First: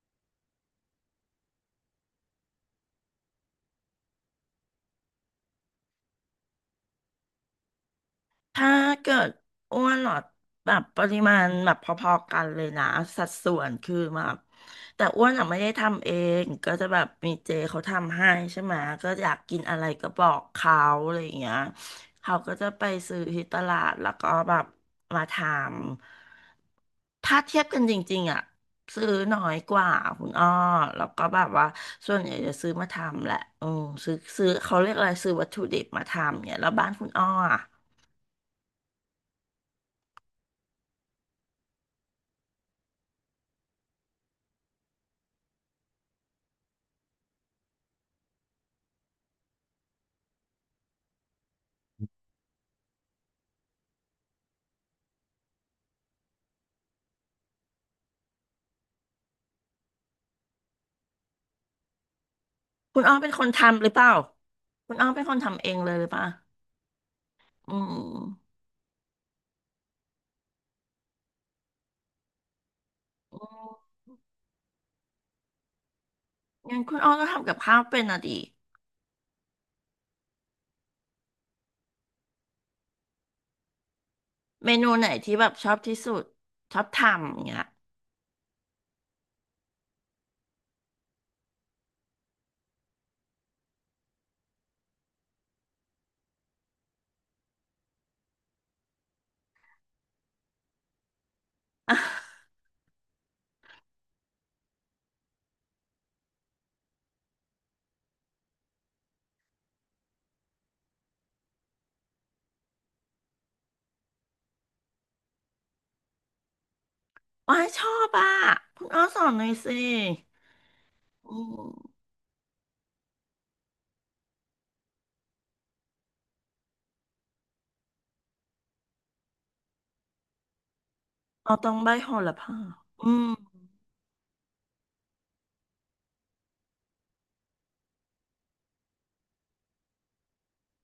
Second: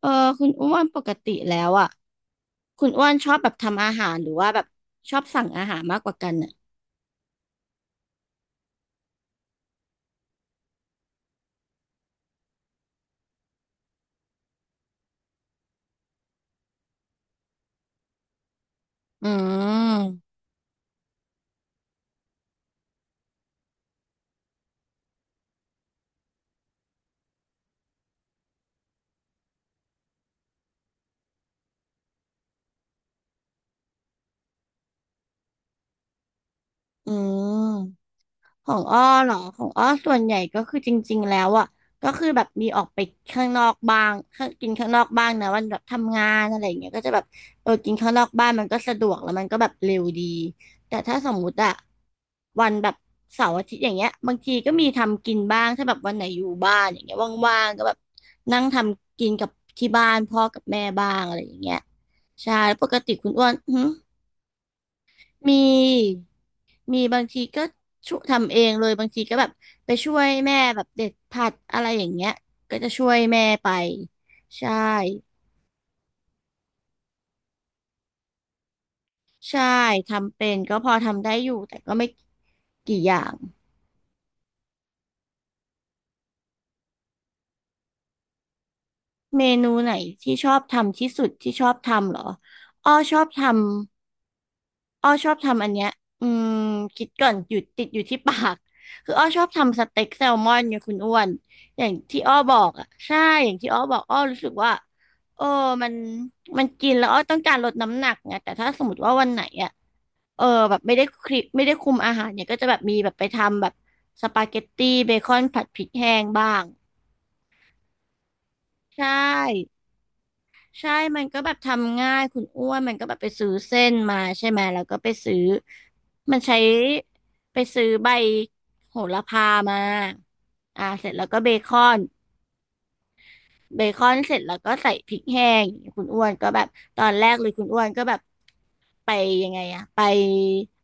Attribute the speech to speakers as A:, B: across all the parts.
A: เออคุณอ้วนปกติแล้วอ่ะคุณอ้วนชอบแบบทำอาหารหรือว่าแบบชอบสั่งอาหารมากกว่ากันอ่ะ
B: ถ้าเกิดอ้วนเหรอแบบปริมาณแบบพอๆกันเลยนะสัดส่วนคือแบบแต่อ้วนอะไม่ได้ทำเองก็จะแบบมีเจเขาทำให้ใช่ไหมก็อ
A: อื
B: ยากกินอะไรก็บอ
A: ม
B: กเขาอะไรอย่างเงี้ยเขาก็จะไปซื้อที่ตลาดแล้วก็แบบมาทำถ้าเทียบกันจริงๆอ่ะซื้อน้อยกว่าคุณอ้อแล้วก็แบบว่าส่วนใหญ่จะซื้อมาทำแหละอืมซื้อเขาเรียกอะไรซื้อวัตถุดิบมาทำเนี่ยแล้วบ้านคุ
A: อื
B: ณอ้อ
A: ม
B: อะ
A: ของอ้อเนาะของอ้อส่วนใหญ่ก็คือจริงๆแล้วอ่ะก็คือแบบมีออกไปข้างนอกบ้างข้างกินข้างนอกบ้างนะวันแบบทำงานอะไรอย่างเงี้ยก็จะแบบเออกินข้างนอกบ้านมันก็สะดวกแล้วมันก็แบบเร็วดีแต่ถ้าสมมุติอะวันแบบเสาร์อาทิตย์อย่างเงี้ยบางทีก็มีทำกินบ้างถ้าแบบวันไหนอยู่บ้านอย่างเงี้ยว่างๆก็แบบนั่งทำกินกับที่บ้านพ่อกับแม่บ้างอะไรอย่างเงี้ยใช่แล้วปก
B: คุณ
A: ติ
B: อ้อ
A: คุ
B: เป็
A: ณ
B: นค
A: อ้ว
B: น
A: นหึ
B: ทำหรือเปล่าคุณอ้อเป็นคน
A: มี
B: ทำเองเลยหรือเปล่า
A: มีบางทีก็
B: อืม
A: ช่วยทำเองเลยบางทีก็แบบไปช่วยแม่แบบเด็ดผักอะไรอย่างเงี้ยก็จะช่วย
B: อื
A: แม่ไป
B: ม
A: ใช่
B: งั้นคุณอ้อก็ทำกับข้าวเป็นอ่ะดิ
A: ใช่ทำเป็นก็พอทำได้อยู่แต่ก็ไม่กี่อย่าง
B: เมนูไหนที่แบบชอบที่สุดชอบทำอย่างเงี้ย
A: เมนูไหนที่ชอบทำที่สุดที่ชอบทำเหรออ้อชอบทำ อ้อชอบทำอันเนี้ย อืมคิดก่อนหยุดติดอยู่ที่ปากคืออ้อชอบทำสเต็กแซลมอนเนี่ยคุณอ้วนอย่างที่อ้อ บอกอ่ะใช่อย่างที่อ้อบอกอ้อรู้สึกว่าเออมันมันกินแล้วอ้อต้องการลดน้ำหนักไงแต่ถ้าสมมติว่าวันไหนอ่ะเออแบบไม่ได้คุมอาหารเนี่ยก็จะแบบมีแบบไปทำแบบสปาเกตตี้เบคอนผัดพริกแห้งบ้าง
B: อ้อยชอบอ่ะคุณอ้อ
A: ใช่
B: สอนหน่อยสิ
A: ใช่มัน
B: อื
A: ก็แบบทำ
B: ม
A: ง่ายคุณอ้วนมันก็แบบไปซื้อเส้นมาใช่ไหมแล้วก็ไปซื้อมันใช้ไปซื้อใบโหระพามาอ่าเสร็จแล้วก็เบ
B: เอา
A: ค
B: ต้อง
A: อ
B: ใบ
A: น
B: โหระพาอืม
A: เบคอนเสร็จแล้วก็ใส่พริกแห้งอย่างเงี้ยคุณอ้วนก็แบบตอนแรกเลยคุณอ้วนก็แบบไปยังไงอะไป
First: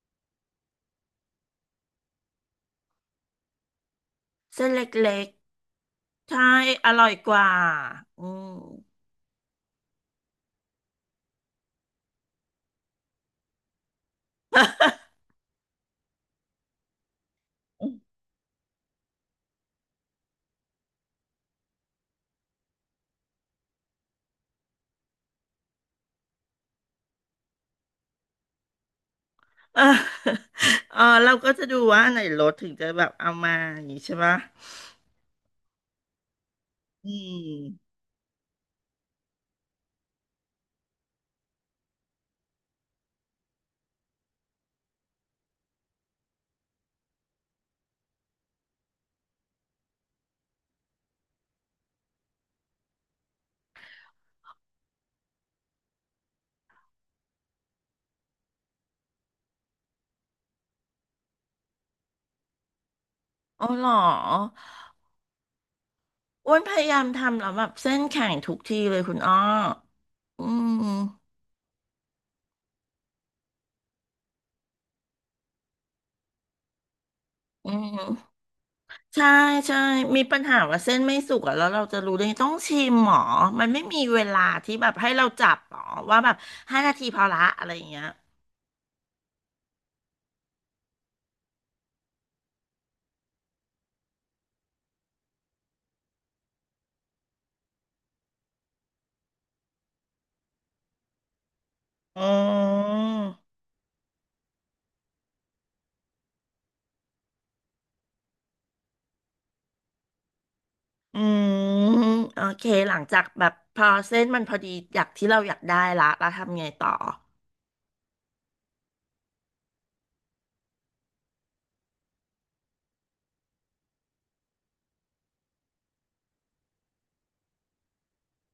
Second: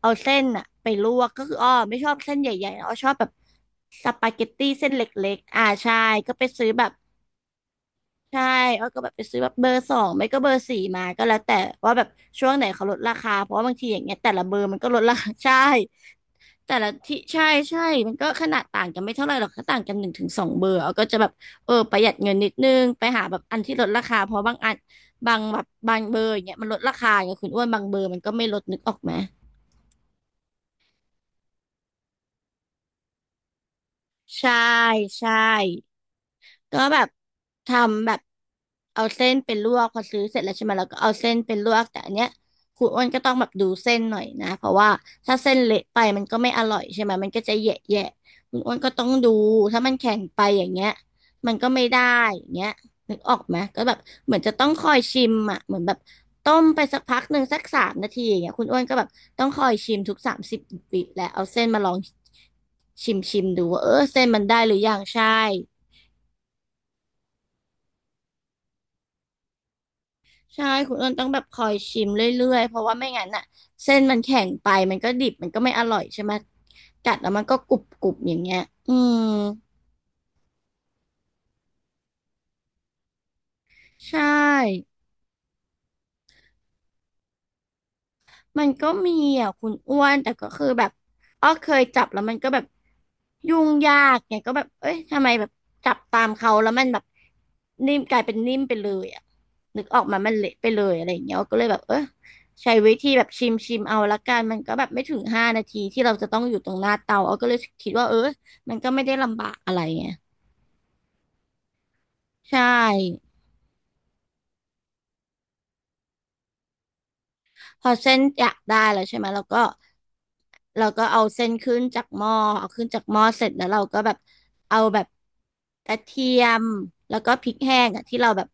A: เอาเส้นอะไปลวกก็คืออ้อไม่ชอบเส้นใหญ่ๆอ้อชอบแบบสปาเกต
B: เส้
A: ตี้
B: นเล
A: เส้นเล
B: ็ก
A: ็กๆอ่าใช่
B: ๆ
A: ก็
B: ใช่
A: ไปซื้อแบ
B: อ
A: บ
B: ร่อยกว่าอื
A: ใช่
B: ม
A: อ้อก็แบบไปซื้อแบบเบอร์ 2ไม่ก็เบอร์ 4มาก็แล้วแต่ว่าแบบช่วงไหนเขาลดราคาเพราะว่าบางทีอย่างเงี้ยแต่ละเบอร์มันก็ลดราคา ใช่แต่ละที่ใช่ใช่มันก็ ขนาดต่างกันไม่เท่าไหร่หรอกก็ต่างกัน1 ถึง 2 เบอร์อ้อก็จะแบบเออประหยัดเงินนิดนึงไปหาแบบอันที่ลดราคาเพราะบางอันบางแบบบางเบอร์อย่างเงี้ยมันลดราคาอย่างเงี้ยคุณอ้วนบางเบอร์มันก็ไม่ลดนึกออกไหม
B: เออเออเราก็จะดูว่าอันไหนลดถึงจะแบบเอามาอย่างนี้ใช่ปะ
A: ใช่ใช่ ก็แบบ
B: อื
A: ท
B: ม
A: ำแบบเอาเส้นเป็นลวกพอซื้อเสร็จแล้วใช่ไหมแล้วก็เอาเส้นเป็นลวกแต่อันเนี้ยคุณอ้วนก็ต้องแบบดูเส้นหน่อยนะเพราะว่าถ้าเส้นเละไปมันก็ไม่อร่อยใช่ไหมมันก็จะแยะแยะคุณอ้วนก็ต้องดูถ้ามันแข็งไปอย่างเงี้ยมันก็ไม่ได้อย่างเงี้ยนึกออกไหมก็แบบเหมือนจะต้องคอยชิมอ่ะเหมือนแบบต้มไปสักพักหนึ่งสัก3 นาทีอย่างเงี้ยคุณอ้วนก็แบบต้องคอยชิมทุก30 วิแล้วเอาเส้นมาลองชิมชิมดู
B: อ๋อ
A: ว่า
B: เหร
A: เอ
B: อ
A: อเส้นมันได้หรือยังใช่
B: อ้วนพยายามทำแล้วแบบเส้นแข็งทุกทีเลยคุณอ้ออื
A: ใช่คุณอ้นต้อ
B: ม
A: งแบบคอยชิมเรื่อยๆ เพราะว่าไม่งั้นน่ะเส้นมันแข็งไปมันก็ดิบมันก็ไม่อร่อยใช่ไหมกัดแล้วมันก็
B: อื
A: กรุบๆอย่า
B: ม
A: งเงี้ยอืม
B: ใช่ใช่มีปัญหาว่าเส้นไม่สุกอะแล้วเราจะรู้ได้ไงต้องชิมหมอมันไม่มี
A: ใช
B: เวลาที่
A: ่
B: แบบให้เราจับหรอว่าแบบ5 นาทีพอละอะไรอย่างเงี้ย
A: มันก็มีอ่ะคุณอ้วนแต่ก็คือแบบอ้อเคยจับแล้วมันก็แบบยุ่งยากไงก็แบบเอ้ยทำไมแบบจับตามเขาแล้วมันแบบนิ่มกลายเป็นนิ่มไปเลยอ่ะนึกออกมามันเละไปเลยอะไรอย่างเงี้ยก็เลยแบบเออ
B: อื
A: ใช้วิธีแบบชิม
B: ม
A: ชิมเอาละกันมันก็แบบไม่ถึง5 นาทีที่เราจะต้องอยู่ตรงหน้าเตาอ้อก็เลยคิดว่าเออมันก็ไม่ได้ลำบากอะไรไง
B: อืมโอ
A: ใช่
B: เคหลังจากแบบพอเส้นมันพอดีอยากที่เราอยากได้ละเราทำไงต่อ
A: พอเส้นอยากได้แล้วใช่ไหมเราก็เราก็เอาเส้นขึ้นจากหม้อเอาขึ้นจากหม้อเสร็จแล้วเราก็แบบเอาแบบกระเทียมแล้วก็พริกแห้งอะที่เราแบบ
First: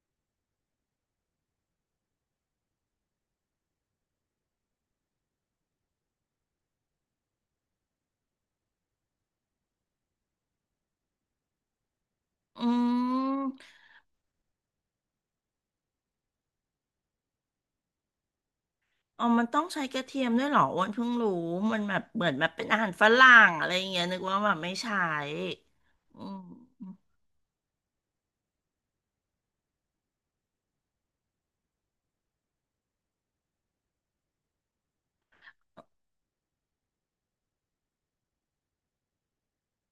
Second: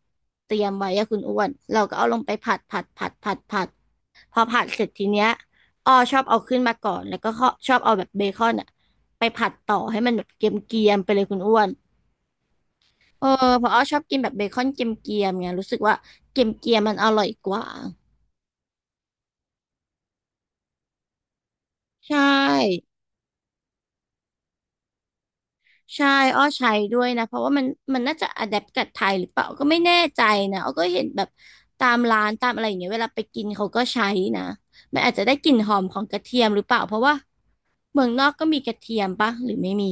A: เตรียมไว้อะคุณอ้วนเราก็เอาลงไปผัดผัดผัดผัดผัดพอผัดเสร็จทีเนี้ยอ้อชอบเอาขึ้นมาก่อนแล้วก็ข้อชอบเอาแบบเบคอนอะไปผัดต่อให้มันแบบเกรียมๆไปเลยคุณอ้วน
B: อื
A: เออเพราะ
B: ม
A: อ้อชอบกินแบบเบคอนเกรียมๆไงรู้สึกว่าเกรียมๆมันอร่อยกว่า
B: อ๋อมันต้องใช้กระเทียมด้วยเหรออ้วันเพิ่งรู้ มันแบบ
A: ใช
B: เหมือนแบบเป็นอา
A: ่
B: หารฝรั่งอะไรอย่างเงี้ยนึกว่าแบบไม่ใช้
A: ใช่
B: อื
A: อ้อใช้
B: ม
A: ด้วยนะ เพราะว่ามันน่าจะอะแดปกับไทยหรือเปล่าก็ไม่แน่ใจนะอ้อก็เห็นแบบตามร้านตามอะไรอย่างเงี้ยเวลาไปกินเขาก็ใช้นะมันอาจจะได้กลิ่นหอมของกระเทียมหรือเปล่าเพราะว่าเมืองนอกก็มีกระเทียมปะหรือไม่มี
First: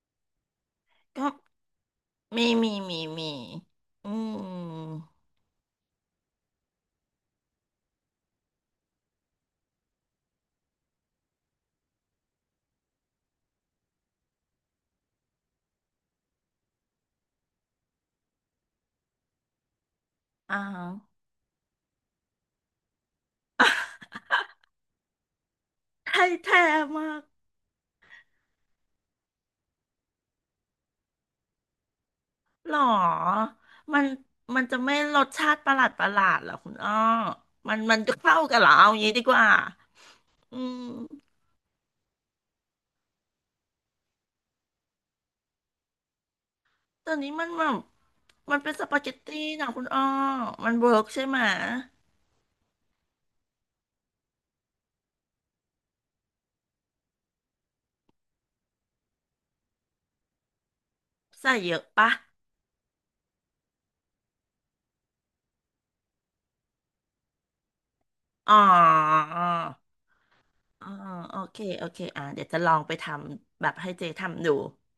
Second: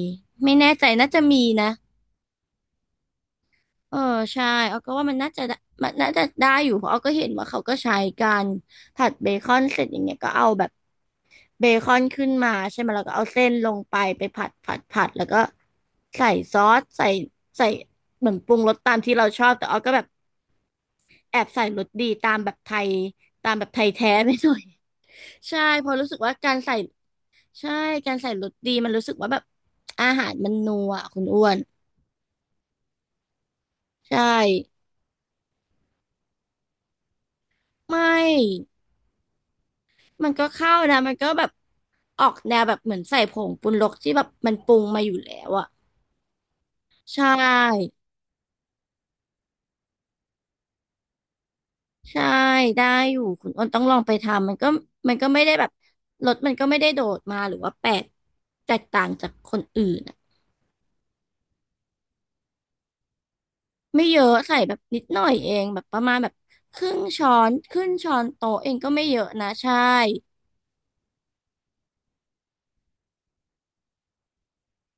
A: ไม่แน่ใจน่าจะ
B: ก็
A: มีนะ
B: มี
A: เออ
B: อื
A: ใช่เอ้ก็
B: ม
A: ว่ามันน่าจะได้มันน่าจะได้อยู่เพราะเอ้ก็เห็นว่าเขาก็ใช้กันผัดเบคอนเสร็จอย่างเงี้ยก็เอาแบบ เบคอนขึ้นมาใช่ไหมแล้วก็เอาเส้นลงไปผัดผัดผัดแล้วก็ใส่ซอสใส่เหมือนปรุงรสตามที่เราชอบแต่ออก็แบบ
B: อ่าฮะ
A: แอบใส่รสดีตามแบบไทยตามแบบไทยแท้ไปหน่อย ใช่เพอรู้
B: ไท
A: สึก
B: ย
A: ว่าการ
B: แท้
A: ใส่
B: มาก
A: ใช่การใส่รสดีมันรู้สึกว่าแบบอาหารมันนัวอะคุณอ้วน
B: เหรอมัน
A: ใช่
B: มันจะไม่รสชาติประหลาดประหลาดเหรอคุณอ้อ มัน
A: ไม
B: มันจะเข้ากันเหร
A: ่
B: อเอางี้ดีกว่า
A: มันก็
B: อื
A: เข้านะมันก็
B: ม
A: แบบออกแนวแบบเหมือนใส่ผงปรุงรสที่แบบมันปรุงมาอยู่แล้วอะ
B: ตอน
A: ใช่
B: นี้มันแบบมันเป็นสปาเกตตี้นะคุณอ้อมันเวิร์กใช่ไหม
A: ใช่ได้อยู่คุณอ้นต้องลองไปทำมันก็ไม่ได้แบบรถมันก็ไม่ได้โดดมาหรือว่าแปลกแตกต่างจากคนอื่นอะ
B: ใส่เยอะปะ
A: ไม่เยอะใส่แบบนิดหน่อยเองแบบประมาณแบบครึ่งช้อนครึ่งช้อน
B: อ๋อ
A: โต๊ะเองก็ไม่เยอะนะใช่
B: อ๋อโอเคโอเคอ่าเดี๋ยวจะลองไปทำแบบให้เจทำดู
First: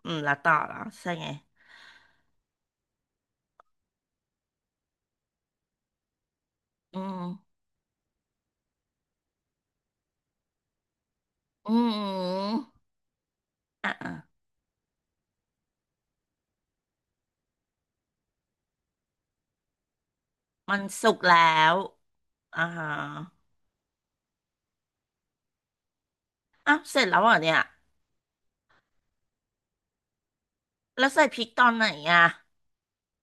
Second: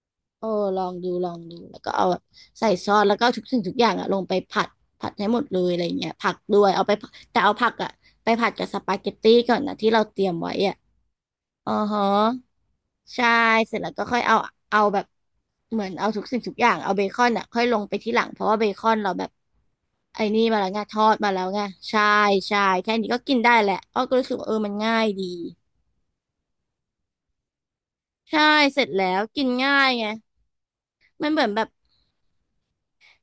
B: อืมแล้ว
A: เออ
B: ต่อเหรอ
A: ลองดู
B: ใช่ไง
A: ลองดูแล้วก็เอาแบบใส่ซอสแล้วก็เอาทุกสิ่งทุกอย่างอะลงไปผัดผัดให้หมดเลยอะไรเงี้ยผักด้วยเอาไป
B: อื
A: ผัด
B: ม
A: แต่เอาผักอะไปผัดกับสปาเกตตี้ก่อนนะที่เราเตรียมไว้อะ อ๋
B: อื
A: อฮะ
B: ม
A: ใช่เสร็จแล้
B: อ่ะ
A: วก็
B: อ่ะ
A: ค่อยเอาเอาแบบเหมือนเอาทุกสิ่งทุกอย่างเอาเบคอนอ่ะค่อยลงไปที่หลังเพราะว่าเบคอนเราแบบไอ้นี่มาแล้ว
B: มั
A: ไง
B: น
A: ทอ
B: สุ
A: ด
B: ก
A: มา
B: แล้
A: แล้วไง
B: ว
A: ใช่ใช่
B: อ่าฮะ
A: แค่นี้ก็กินได้แหละอ้อก็รู้สึกว่าเออมันง่ายดี
B: อ้าวเสร็จแล้วเหรอเนี่ย
A: ใช่เสร็จแล้วกินง่ายไง
B: แล้วใส่
A: มัน
B: พ
A: เหมื
B: ริ
A: อ
B: ก
A: นแบ
B: ตอ
A: บ
B: นไหนอ่ะ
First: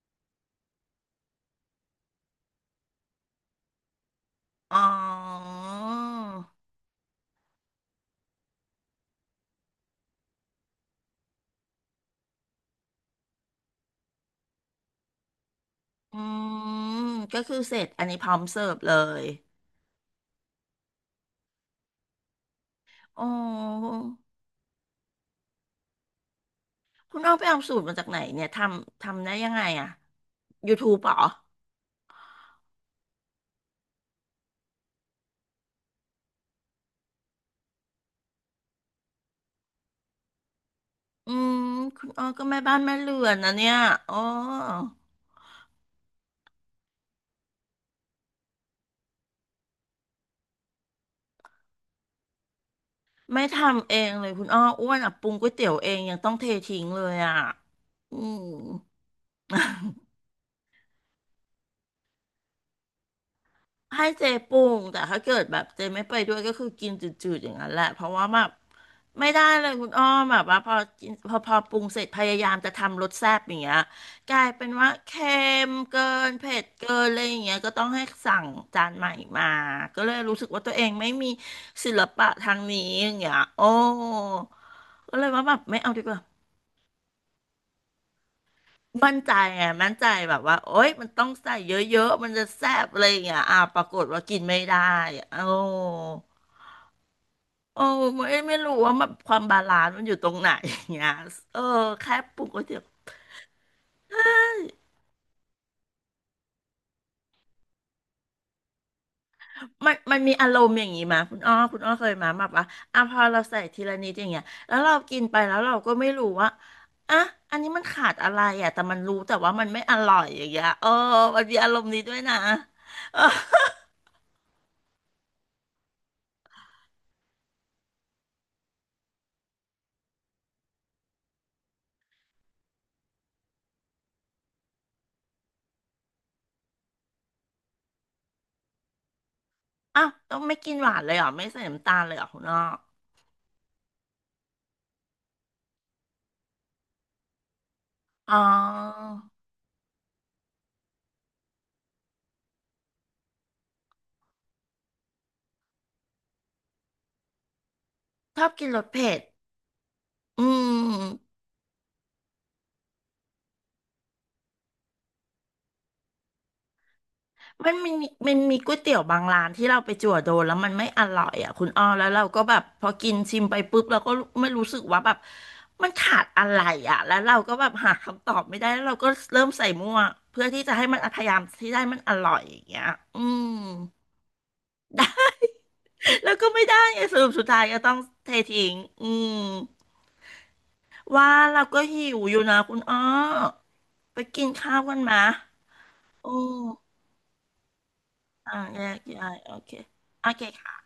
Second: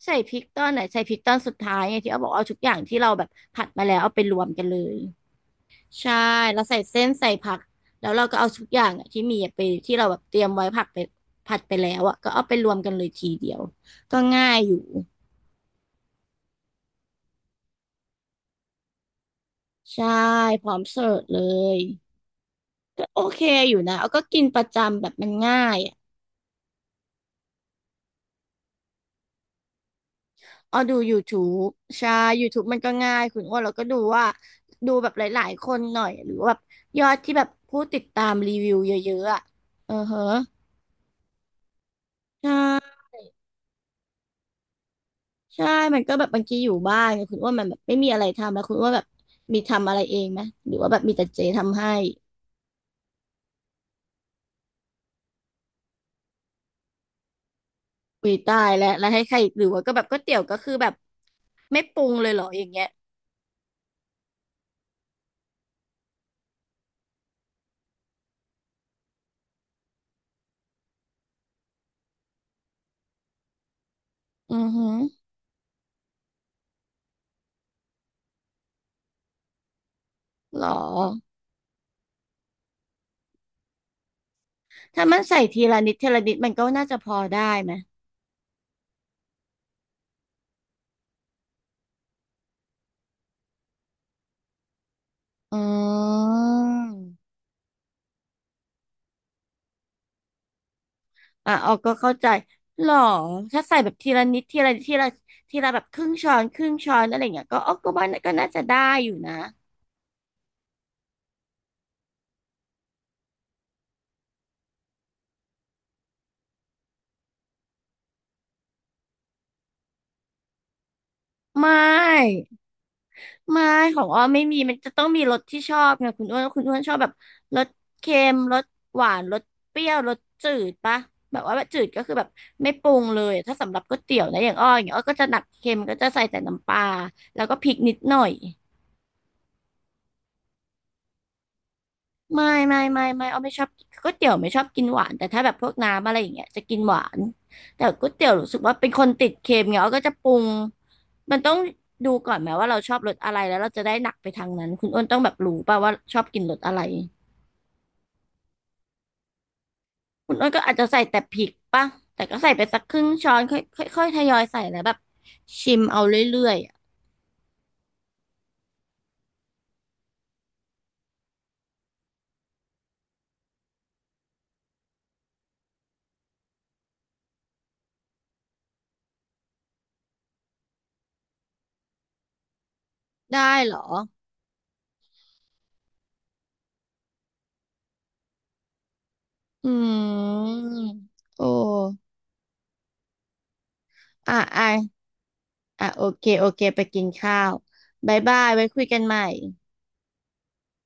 A: ใส่พริกตอนไหนใส่พริกตอนสุดท้ายไงที่เอาบอกเอาทุกอย่างที่เราแบบผัดมาแล้วเอาไปรวมกัน
B: อ๋
A: เล
B: อ
A: ย ใช่เราใส่เส้นใส่ผักแล้วเราก็เอาทุกอย่างอะที่มีอะไปที่เราแบบเตรียมไว้ผักไปผัดไปแล้วอ่ะก็เอาไปรวมกันเลยทีเดียวก็ง่ายอยู่
B: อืมก็คือเสร็จอันนี้พร้อมเสิร์ฟเลย
A: ใช่พร้อมเสิร์ฟเลยก็โอ
B: อ๋อ
A: เคอยู่นะเอาก็กินประจำแบบมันง่ายอะ
B: คุณอ้อไปเอาสูตรมาจากไหนเนี่ยทำได้ยังไงอ่ะ
A: เอาดู
B: YouTube เหรอ
A: YouTube ใช่ YouTube มันก็ง่ายคุณอ้วนเราก็ดูว่าดูแบบหลายๆคนหน่อยหรือว่าแบบยอดที่แบบผู้ติดตามรีวิวเยอะๆอ่ะเออเฮะ
B: อืมคุณอ้อก็
A: ใช
B: แม่บ้านแม่
A: ่
B: เรือนนะเนี่ยอ๋อ
A: ใช่ มันก็แบบบางทีอยู่บ้านไงคุณอ้วนมันแบบไม่มีอะไรทำแล้วคุณอ้วนแบบมีทำอะไรเองไหมหรือว่าแบบมีแต่เจทำให้
B: ไม่ทำเองเลยคุณอ้ออ้วนอ่ะปรุงก๋วยเตี๋ยวเองยังต้องเททิ้งเลยอ่ะอื
A: อุ้ย
B: ม
A: ตายแล้วแล้วให้ใครหรือว่าก็แบบก๋วยเตี๋ยวก็คือแบบไม่ปรุงเลยเหรออย่างเงี้ย
B: ให้เจปรุงแต่ถ้าเกิดแบบเจไม่ไปด้วยก็คือกินจืดๆอย่างนั้นแหละเพราะว่าแบบไม่ได้เลยคุณอ้อมแบบว่าพอกินพอพอปรุงเสร็จพยายามจะทำรสแซ่บอย่างเงี้ยกลาย
A: อื
B: เป็
A: อ
B: น
A: หื
B: ว่า
A: อ
B: เค็มเกินเผ็ดเกินอะไรอย่างเงี้ยก็ต้องให้สั่งจานใหม่มาก็เลยรู้สึก
A: หร
B: ว่า
A: อ
B: ตัวเองไม่มีศิลปะทางนี้อย่างเงี้ยโอ้
A: ถ้า
B: ก็
A: มัน
B: เลย
A: ใส่
B: ว่าแบ
A: ที
B: บ
A: ละ
B: ไม่
A: นิ
B: เอา
A: ด
B: ดี
A: ที
B: กว่า
A: ละนิดมันก็น่าจะพอได้ไหม
B: มั่นใจไงมั่นใจแบบว่าโอ๊ยมันต้องใส่เยอะๆมันจะแซ่บอะไรอย่างเงี้ยอ่าปรากฏว่ากินไม่ได้อะโอ้
A: อืม
B: โอ้ไม่รู้ว่ามันความบาลานซ์มันอยู่ตรงไหนอย่างเงี้ย
A: อ่ะ
B: เออ
A: ออกก็เข้า
B: แค่
A: ใจ
B: ปรุงก๋วยเตี๋ยว
A: หรอถ้าใส่แบบทีละนิดทีละนิดทีละแบบครึ่งช้อนครึ่งช้อนอะไรอย่างเงี้ยก็ออกก็ว่าก็น่าจะได้อยู่นะ
B: มันมีอารมณ์อย่างงี้มาคุณอ้อคุณอ้อเคยมาแบบว่าอ่ะพอเราใส่ทีละนิดอย่างเงี้ยแล้วเรากินไปแล้วเราก็ไม่รู้ว่าอ่ะอันนี้มันขาดอะไรอ่ะแต่มันรู้แต่ว่ามันไม่อร่อยอย่างเงี้ยเออมันมีอา
A: ไม่
B: รมณ์นี้ด้วยนะเออ
A: ไม่ของอ้อไม่มีมันจะต้องมีรสที่ชอบไงคุณอ้วนคุณอ้วนชอบแบบรสเค็มรสหวานรสเปรี้ยวรสจืดปะแบบว่าแบบจืดก็คือแบบไม่ปรุงเลยถ้าสำหรับก๋วยเตี๋ยวนะอย่างอ้ออย่างเงี้ยอ้อก็จะหนักเค็มก็จะใส่แต่น้ำปลาแล้วก็พริกนิดหน่อย
B: อ้าวต้องไม่กินหวานเลยเหรอไม่ใส่น้ำตาลเลยเหรอคุณ
A: ไม่
B: อ้อ
A: ไม่ไม่ไม่เอาไม่ชอบก๋วยเตี๋ยวไม่ชอบกินหวานแต่ถ้าแบบพวกน้ำอะไรอย่างเงี้ยจะกินหวานแต่ก๋วยเตี๋ยว
B: อ๋อ
A: รู้สึกว่าเป็นคนติดเค็มเงี้ยเอาก็จะปรุงมันต้องดูก่อนไหมว่าเราชอบรสอะไรแล้วเราจะได้หนักไปทางนั้นคุณอ้นต้องแบบรู้ป่ะว่าชอบกินรสอะไร
B: ชอบกินรสเผ็ด
A: คุณ
B: อื
A: อ้นก็อาจจะใส่แต่พ
B: ม
A: ริกป่ะแต่ก็ใส่ไปสักครึ่งช้อนค่อยค่อยค่อยทยอยใส่แล้วแบบชิมเอาเรื่อยๆอะ
B: มันมีมันมีก๋วยเตี๋ยวบางร้านที่เราไปจั่วโดนแล้วมันไม่อร่อยอ่ะคุณอ้อแล้วเราก็แบบพอกินชิมไปปุ๊บเราก็ไม่รู้สึกว่าแบบมันขาดอะไรอ่ะแล้วเราก็แบบหาคำตอบไม่ได้แล้วเราก็เริ่มใส่มั่วเพื่อที่จะให้มันพยายามที่ได้มันอร่อยอย่างเงี้ยอืม
A: ได้เหรอ
B: ได้แล้วก็ไม่ได้ไงสรุปสุดท้ายก็ต้องเททิ้งอืม
A: อืม
B: ว่า
A: โอ้
B: เราก็หิวอยู่นะคุณอ้อไป
A: อ่ะ
B: กิน
A: อ่ะ
B: ข้าวกันมา
A: อ่ะโอเค
B: โอ้
A: โอเคไปกินข้าวบ๊ายบาย
B: อ่า
A: ไว้คุ
B: แย
A: ยกั
B: ก
A: นใหม่
B: ย้ายโอเคโอเคค่ะ